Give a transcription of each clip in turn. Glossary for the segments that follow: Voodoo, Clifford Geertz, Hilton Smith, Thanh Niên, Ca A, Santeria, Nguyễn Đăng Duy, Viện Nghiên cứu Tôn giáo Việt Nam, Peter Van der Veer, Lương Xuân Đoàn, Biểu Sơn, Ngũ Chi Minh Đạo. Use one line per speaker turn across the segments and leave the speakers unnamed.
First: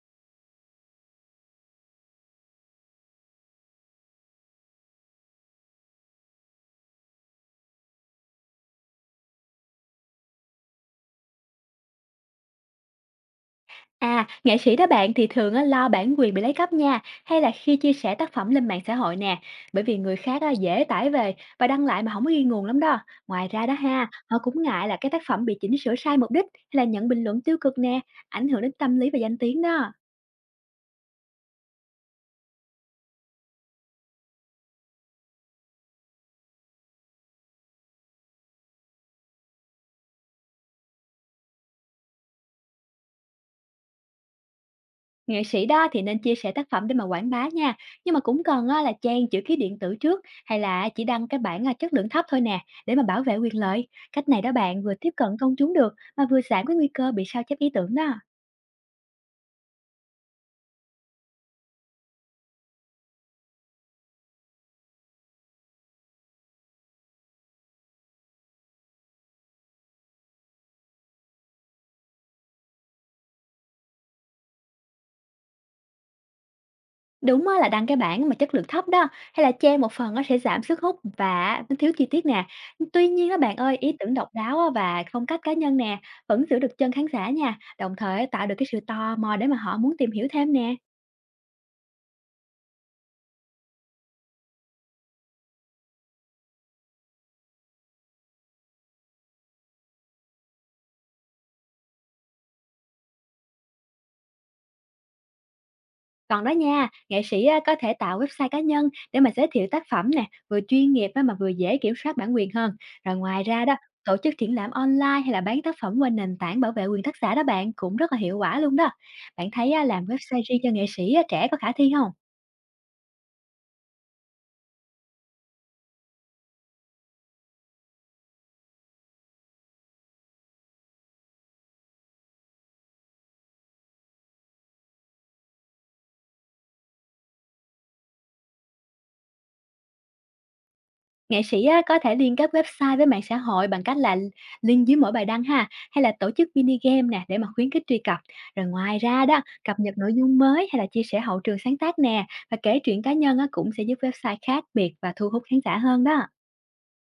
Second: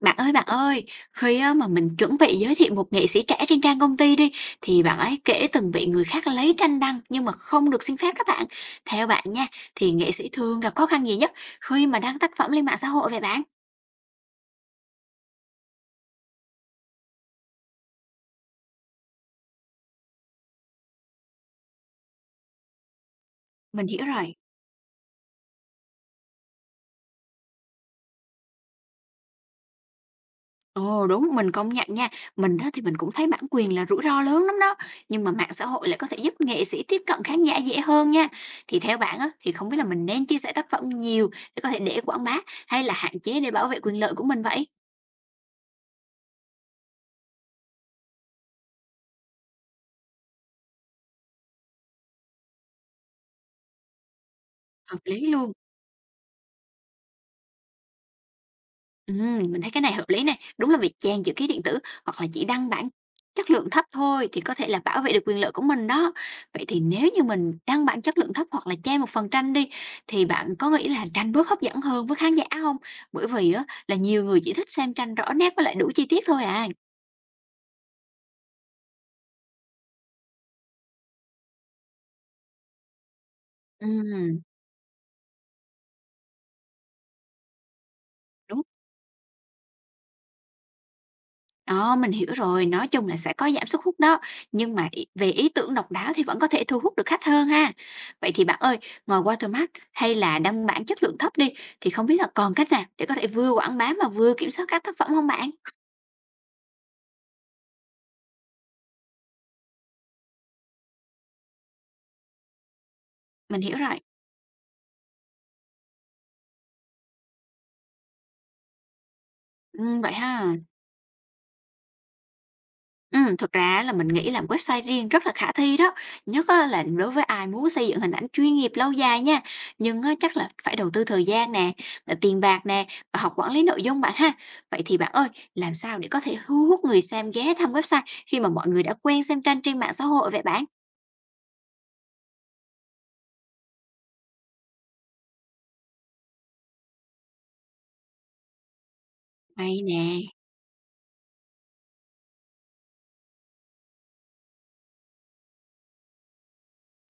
Bạn ơi, khi á mà mình chuẩn bị giới thiệu một nghệ sĩ trẻ trên trang công ty đi, thì bạn ấy kể từng bị người khác lấy tranh đăng nhưng mà không được xin phép đó bạn. Theo bạn nha, thì nghệ sĩ thường gặp khó khăn gì nhất khi mà đăng tác phẩm lên mạng xã hội vậy bạn?
À, nghệ sĩ đó bạn thì thường á, lo bản quyền bị lấy cắp nha, hay là khi chia sẻ tác phẩm lên mạng xã hội nè, bởi vì người khác á, dễ tải về và đăng lại mà không có ghi nguồn lắm đó. Ngoài ra đó
Mình hiểu
ha,
rồi.
họ cũng ngại là cái tác phẩm bị chỉnh sửa sai mục đích hay là nhận bình luận tiêu cực nè, ảnh hưởng đến tâm lý và danh tiếng đó.
Ồ đúng, mình công nhận nha. Mình đó thì mình cũng thấy bản quyền là rủi ro lớn lắm đó. Nhưng mà mạng xã hội lại có thể giúp nghệ sĩ tiếp cận khán giả dễ hơn nha. Thì theo bạn á, thì không biết là mình nên chia sẻ tác phẩm nhiều để có thể quảng bá hay là hạn chế để bảo vệ quyền lợi của mình vậy?
Nghệ sĩ đó thì nên chia sẻ tác phẩm để mà quảng bá nha, nhưng mà cũng cần á, là trang chữ ký điện tử trước hay là chỉ đăng cái bản à, chất lượng thấp thôi nè, để mà bảo vệ quyền lợi. Cách này đó bạn vừa
Hợp
tiếp
lý
cận
luôn.
công chúng được mà vừa giảm cái nguy cơ bị sao chép ý tưởng đó.
Mình thấy cái này hợp lý này. Đúng là việc chèn chữ ký điện tử hoặc là chỉ đăng bản chất lượng thấp thôi thì có thể là bảo vệ được quyền lợi của mình đó. Vậy thì nếu như mình đăng bản chất lượng thấp hoặc là che một phần tranh đi thì bạn có nghĩ là tranh bớt hấp dẫn hơn với khán giả không? Bởi vì á là nhiều người chỉ thích xem tranh rõ nét với lại đủ chi tiết thôi à.
Đúng á, là đăng cái bản mà chất lượng thấp đó, hay là che một phần nó sẽ giảm sức hút và nó thiếu chi tiết nè. Tuy nhiên á bạn ơi, ý tưởng độc
Ừm.
đáo á và phong cách cá nhân nè, vẫn giữ được chân khán giả nha, đồng thời tạo được
Đúng.
cái sự tò mò để mà họ muốn tìm hiểu thêm nè.
Ờ, mình hiểu rồi, nói chung là sẽ có giảm sức hút đó, nhưng mà ý về ý tưởng độc đáo thì vẫn có thể thu hút được khách hơn ha. Vậy thì bạn ơi, ngoài watermark hay là đăng bản chất lượng thấp đi, thì không biết là còn cách nào để có thể vừa quảng bá mà vừa kiểm soát các tác phẩm không bạn?
Còn đó nha, nghệ sĩ á có thể tạo website cá nhân để mà giới thiệu tác phẩm nè, vừa chuyên nghiệp á mà vừa dễ kiểm soát bản quyền hơn. Rồi ngoài
Mình
ra đó,
hiểu rồi,
tổ chức triển lãm online hay là bán tác phẩm qua nền tảng bảo vệ quyền tác giả đó bạn cũng rất là hiệu quả luôn đó. Bạn thấy á, làm
vậy
website
ha.
riêng cho nghệ sĩ á, trẻ có khả thi không?
Thực ra á là mình nghĩ làm website riêng rất là khả thi đó, nhất á là đối với ai muốn xây dựng hình ảnh chuyên nghiệp lâu dài nha. Nhưng á, chắc là phải đầu tư thời gian nè, là tiền bạc nè, và học quản lý nội dung bạn ha. Vậy thì bạn ơi, làm sao để có thể thu hút người xem ghé thăm website khi mà mọi người đã quen xem tranh trên mạng xã hội vậy bạn?
Nghệ sĩ á, có thể liên kết website với mạng xã hội bằng cách là link dưới mỗi bài đăng ha, hay là tổ chức mini game nè để mà khuyến khích truy cập. Rồi ngoài ra đó,
Hay
cập nhật
nè.
nội dung mới hay là chia sẻ hậu trường sáng tác nè và kể chuyện cá nhân á, cũng sẽ giúp website khác biệt và thu hút khán giả hơn đó.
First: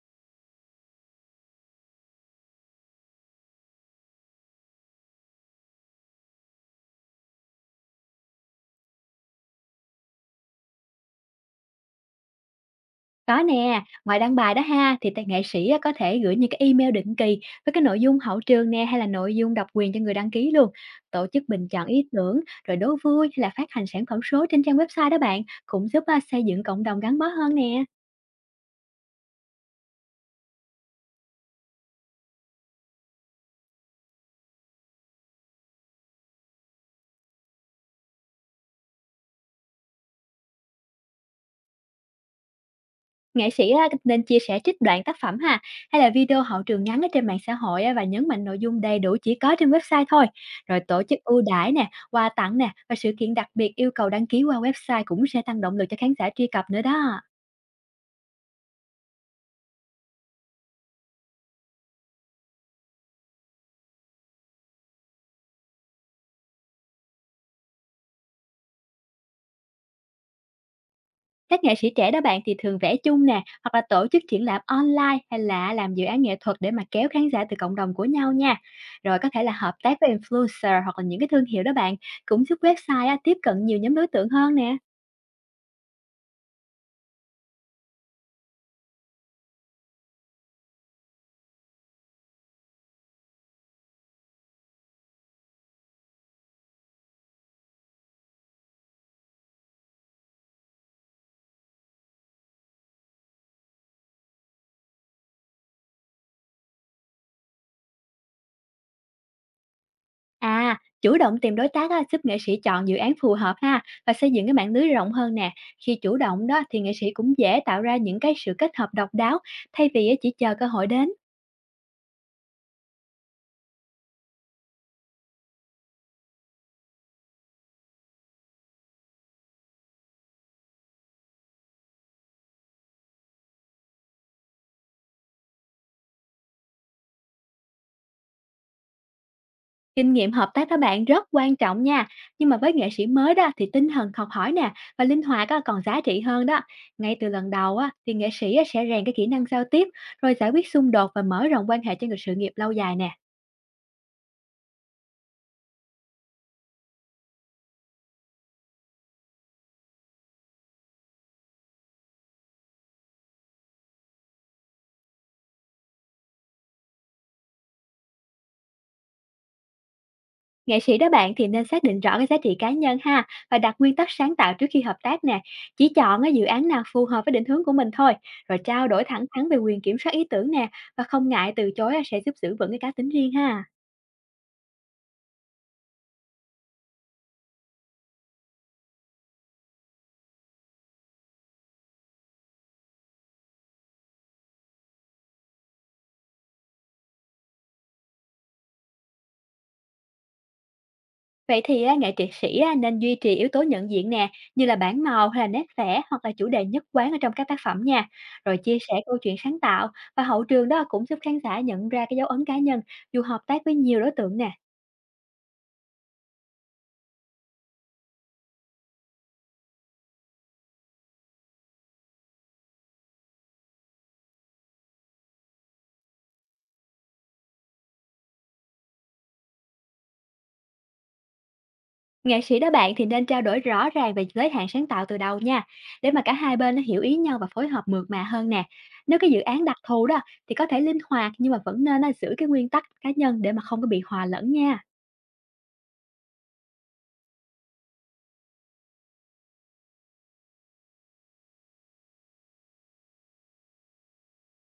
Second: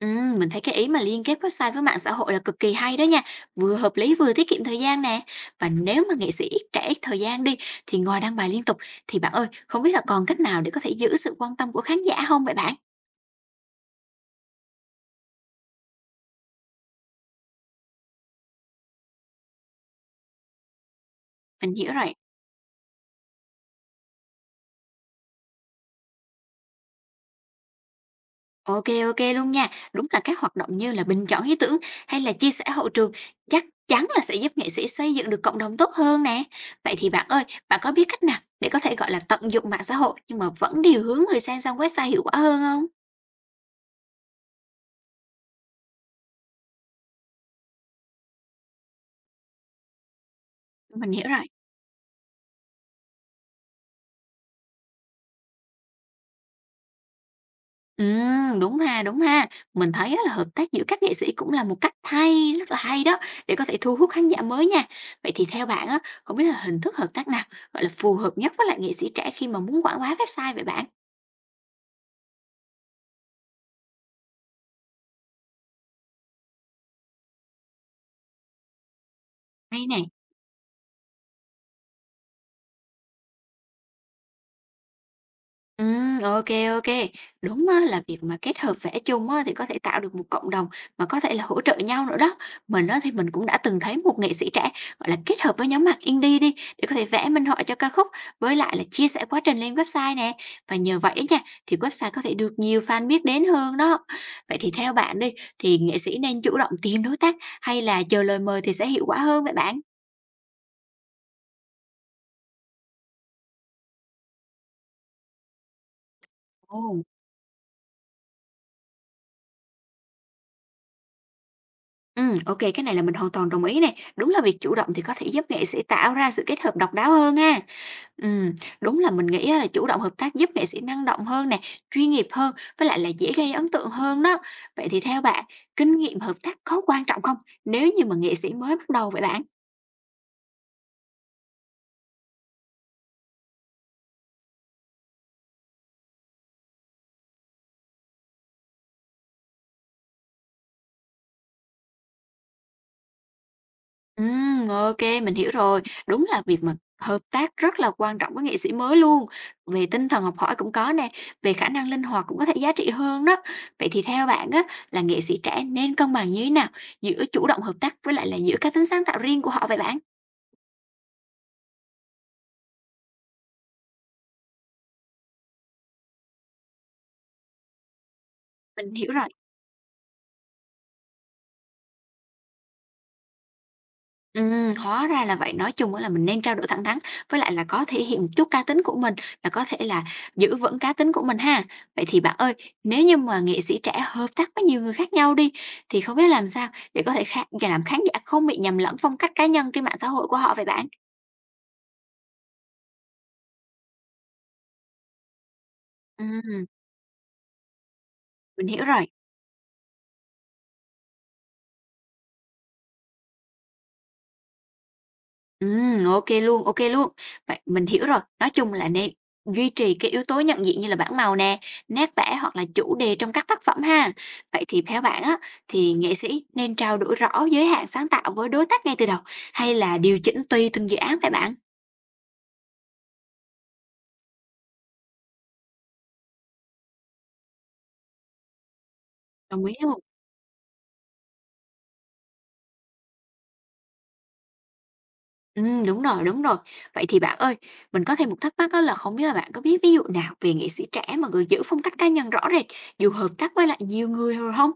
Mình thấy cái ý mà liên kết website với mạng xã hội là cực kỳ hay đó nha, vừa hợp lý vừa tiết kiệm thời gian nè. Và nếu mà nghệ sĩ ít trễ thời gian đi thì ngoài đăng bài liên tục thì bạn ơi, không biết là còn cách nào để có thể giữ sự quan tâm của khán giả không vậy bạn?
Có nè, ngoài đăng bài đó ha thì tài nghệ sĩ á, có thể gửi những cái email định kỳ với cái nội dung hậu trường nè hay là nội dung độc quyền cho người đăng ký luôn. Tổ chức bình
Mình
chọn
hiểu
ý
rồi.
tưởng rồi đố vui hay là phát hành sản phẩm số trên trang website đó bạn cũng giúp à, xây dựng cộng đồng gắn bó hơn nè.
Ok ok luôn nha. Đúng là các hoạt động như là bình chọn ý tưởng hay là chia sẻ hậu trường chắc chắn là sẽ giúp nghệ sĩ xây dựng được cộng đồng tốt hơn nè. Vậy thì bạn ơi, bạn có biết cách nào để có thể gọi là tận dụng mạng xã hội nhưng mà vẫn điều hướng người xem sang website hiệu quả hơn không?
Nghệ sĩ á, nên chia sẻ trích đoạn tác phẩm ha, hay là video hậu trường ngắn ở trên mạng xã hội á, và nhấn mạnh nội dung đầy đủ chỉ có trên website thôi. Rồi tổ
Mình
chức
hiểu
ưu
rồi.
đãi nè, quà tặng nè và sự kiện đặc biệt yêu cầu đăng ký qua website cũng sẽ tăng động lực cho khán giả truy cập nữa đó.
Đúng ha, đúng ha. Mình thấy á là hợp tác giữa các nghệ sĩ cũng là một cách hay, rất là hay đó, để có thể thu hút khán giả mới nha. Vậy thì theo bạn á, không biết là hình thức hợp tác nào, gọi là, phù hợp nhất với lại nghệ sĩ trẻ khi mà muốn quảng bá website vậy bạn?
Các nghệ sĩ trẻ đó bạn thì thường vẽ chung nè, hoặc là tổ chức triển lãm online hay là làm dự án nghệ thuật để mà kéo khán giả từ cộng đồng của nhau nha. Rồi có thể là hợp
Hay
tác
nè.
với influencer hoặc là những cái thương hiệu đó bạn, cũng giúp website á, tiếp cận nhiều nhóm đối tượng hơn nè.
Ok ok. Đúng á, là việc mà kết hợp vẽ chung á, thì có thể tạo được một cộng đồng mà có thể là hỗ trợ nhau nữa đó. Mình á, thì mình cũng đã từng thấy một nghệ sĩ trẻ, gọi là, kết hợp với nhóm nhạc indie đi, để có thể vẽ minh họa cho ca khúc, với lại là chia sẻ quá trình lên website nè. Và nhờ vậy á nha, thì website có thể được nhiều fan biết đến hơn đó. Vậy thì theo bạn đi, thì nghệ sĩ nên chủ động tìm đối tác hay là chờ lời mời thì sẽ hiệu quả hơn vậy bạn?
À, chủ động tìm đối tác á, giúp nghệ sĩ chọn dự án phù hợp ha và xây dựng cái mạng lưới rộng hơn nè. Khi chủ động đó thì nghệ
Ồ.
sĩ cũng dễ tạo ra những cái sự kết hợp độc đáo thay vì á, chỉ chờ cơ hội đến.
Ok cái này là mình hoàn toàn đồng ý này. Đúng là việc chủ động thì có thể giúp nghệ sĩ tạo ra sự kết hợp độc đáo hơn ha. Ừm, đúng là mình nghĩ á là chủ động hợp tác giúp nghệ sĩ năng động hơn nè, chuyên nghiệp hơn, với lại là dễ gây ấn tượng hơn đó. Vậy thì theo bạn, kinh nghiệm hợp tác có quan trọng không, nếu như mà nghệ sĩ mới bắt đầu vậy bạn?
Kinh nghiệm hợp tác các bạn rất quan trọng nha. Nhưng mà với nghệ sĩ mới đó thì tinh thần học hỏi nè và linh hoạt á, còn giá trị hơn đó. Ngay từ lần đầu á, thì nghệ sĩ á, sẽ rèn cái kỹ năng giao tiếp rồi giải quyết xung đột và mở rộng quan hệ cho người sự nghiệp lâu dài nè.
Ok mình hiểu rồi. Đúng là việc mà hợp tác rất là quan trọng với nghệ sĩ mới luôn, về tinh thần học hỏi cũng có nè, về khả năng linh hoạt cũng có thể giá trị hơn đó. Vậy thì theo bạn á, là nghệ sĩ trẻ nên cân bằng như thế nào giữa chủ động hợp tác với lại là giữa cái tính sáng tạo riêng của họ vậy bạn?
Nghệ sĩ đó bạn thì nên xác định rõ cái giá trị cá nhân ha và đặt nguyên tắc sáng tạo trước khi hợp tác nè. Chỉ chọn cái dự án nào phù hợp với định hướng của mình thôi, rồi trao
Mình
đổi
hiểu
thẳng
rồi.
thắn về quyền kiểm soát ý tưởng nè và không ngại từ chối á, sẽ giúp giữ vững cái cá tính riêng ha.
Hóa ra là vậy. Nói chung á là mình nên trao đổi thẳng thắn, với lại là có thể hiện một chút cá tính của mình, là có thể giữ vững cá tính của mình ha. Vậy thì bạn ơi, nếu như mà nghệ sĩ trẻ hợp tác với nhiều người khác nhau đi, thì không biết làm sao để có thể khá để làm khán giả không bị nhầm lẫn phong cách cá nhân trên mạng xã hội của họ vậy bạn?
Vậy thì á, nghệ trị sĩ á, nên duy trì yếu tố nhận diện nè, như là bảng màu hay là nét vẽ hoặc là chủ đề
Ừm,
nhất quán ở trong các tác phẩm nha. Rồi
mình
chia
hiểu
sẻ
rồi.
câu chuyện sáng tạo và hậu trường đó cũng giúp khán giả nhận ra cái dấu ấn cá nhân dù hợp tác với nhiều đối tượng nè.
Ok luôn, ok luôn. Vậy mình hiểu rồi, nói chung là nên duy trì cái yếu tố nhận diện như là bảng màu nè, nét vẽ hoặc là chủ đề trong các tác phẩm ha. Vậy thì theo bạn á, thì nghệ sĩ nên trao đổi rõ giới hạn sáng tạo với đối tác ngay từ đầu hay là điều chỉnh tùy từng dự án vậy bạn?
Nghệ sĩ đó bạn thì nên trao đổi rõ ràng về giới hạn sáng tạo từ đầu nha, để mà cả hai bên nó hiểu ý nhau và phối hợp mượt mà hơn nè. Nếu cái dự án
Đồng ý
đặc
luôn.
thù đó thì có thể linh hoạt nhưng mà vẫn nên là giữ cái nguyên tắc cá nhân để mà không có bị hòa lẫn nha.
Đúng rồi, đúng rồi. Vậy thì bạn ơi, mình có thêm một thắc mắc á là không biết là bạn có biết ví dụ nào về nghệ sĩ trẻ mà người giữ phong cách cá nhân rõ rệt, dù hợp tác với lại nhiều người rồi không.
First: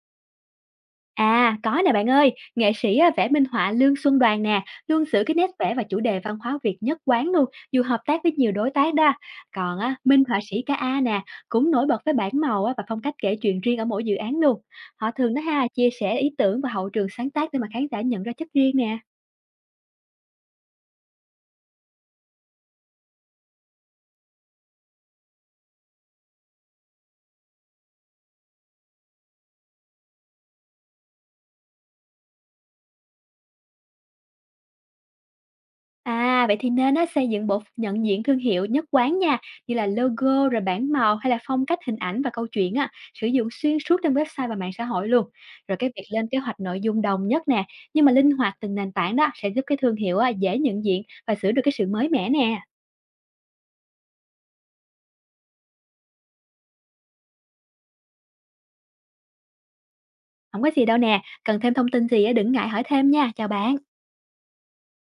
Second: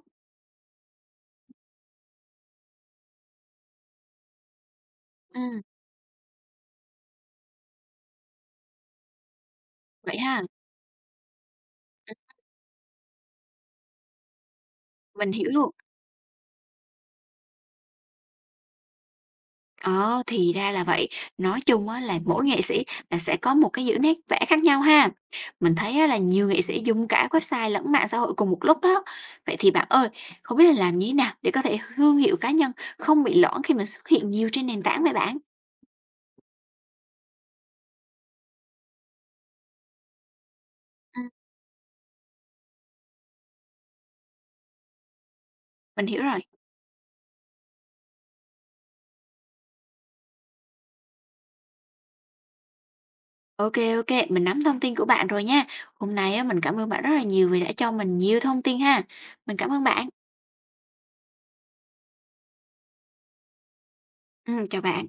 À, có nè bạn ơi, nghệ sĩ à, vẽ minh họa Lương Xuân Đoàn nè, luôn giữ cái nét
Ừm,
vẽ và chủ đề văn hóa Việt nhất quán luôn, dù hợp tác với nhiều đối tác đó. Còn á,
vậy
minh họa
ha,
sĩ Ca A nè, cũng nổi bật với
ừm,
bản màu á, và phong cách kể chuyện riêng ở mỗi dự án luôn. Họ
mình
thường đó
hiểu
ha,
luôn.
chia sẻ ý tưởng và hậu trường sáng tác để mà khán giả nhận ra chất riêng nè.
Ờ, thì ra là vậy. Nói chung á là mỗi nghệ sĩ là sẽ có một cái những nét vẽ khác nhau ha. Mình thấy á là nhiều nghệ sĩ dùng cả website lẫn mạng xã hội cùng một lúc đó. Vậy thì bạn ơi, không biết là làm như thế nào để có thể thương hiệu cá nhân không bị loãng khi mình xuất hiện nhiều trên nền tảng vậy bạn?
À, vậy thì nên á, xây dựng bộ ph nhận diện thương hiệu nhất quán nha, như là logo, rồi bảng màu
Ừ.
hay là phong cách hình ảnh và câu chuyện á, sử dụng xuyên suốt trên website và mạng xã hội luôn. Rồi cái việc
Mình hiểu
lên kế
rồi.
hoạch nội dung đồng nhất nè, nhưng mà linh hoạt từng nền tảng đó sẽ giúp cái thương hiệu á, dễ nhận diện và giữ được cái sự mới mẻ nè.
Ok ok, mình nắm thông tin của bạn rồi nha. Hôm nay á mình cảm ơn bạn rất là nhiều vì đã cho mình nhiều thông tin ha. Mình cảm ơn bạn.
Không có gì đâu nè, cần thêm thông tin gì á, đừng ngại hỏi thêm nha, chào bạn.
Ừ, chào bạn.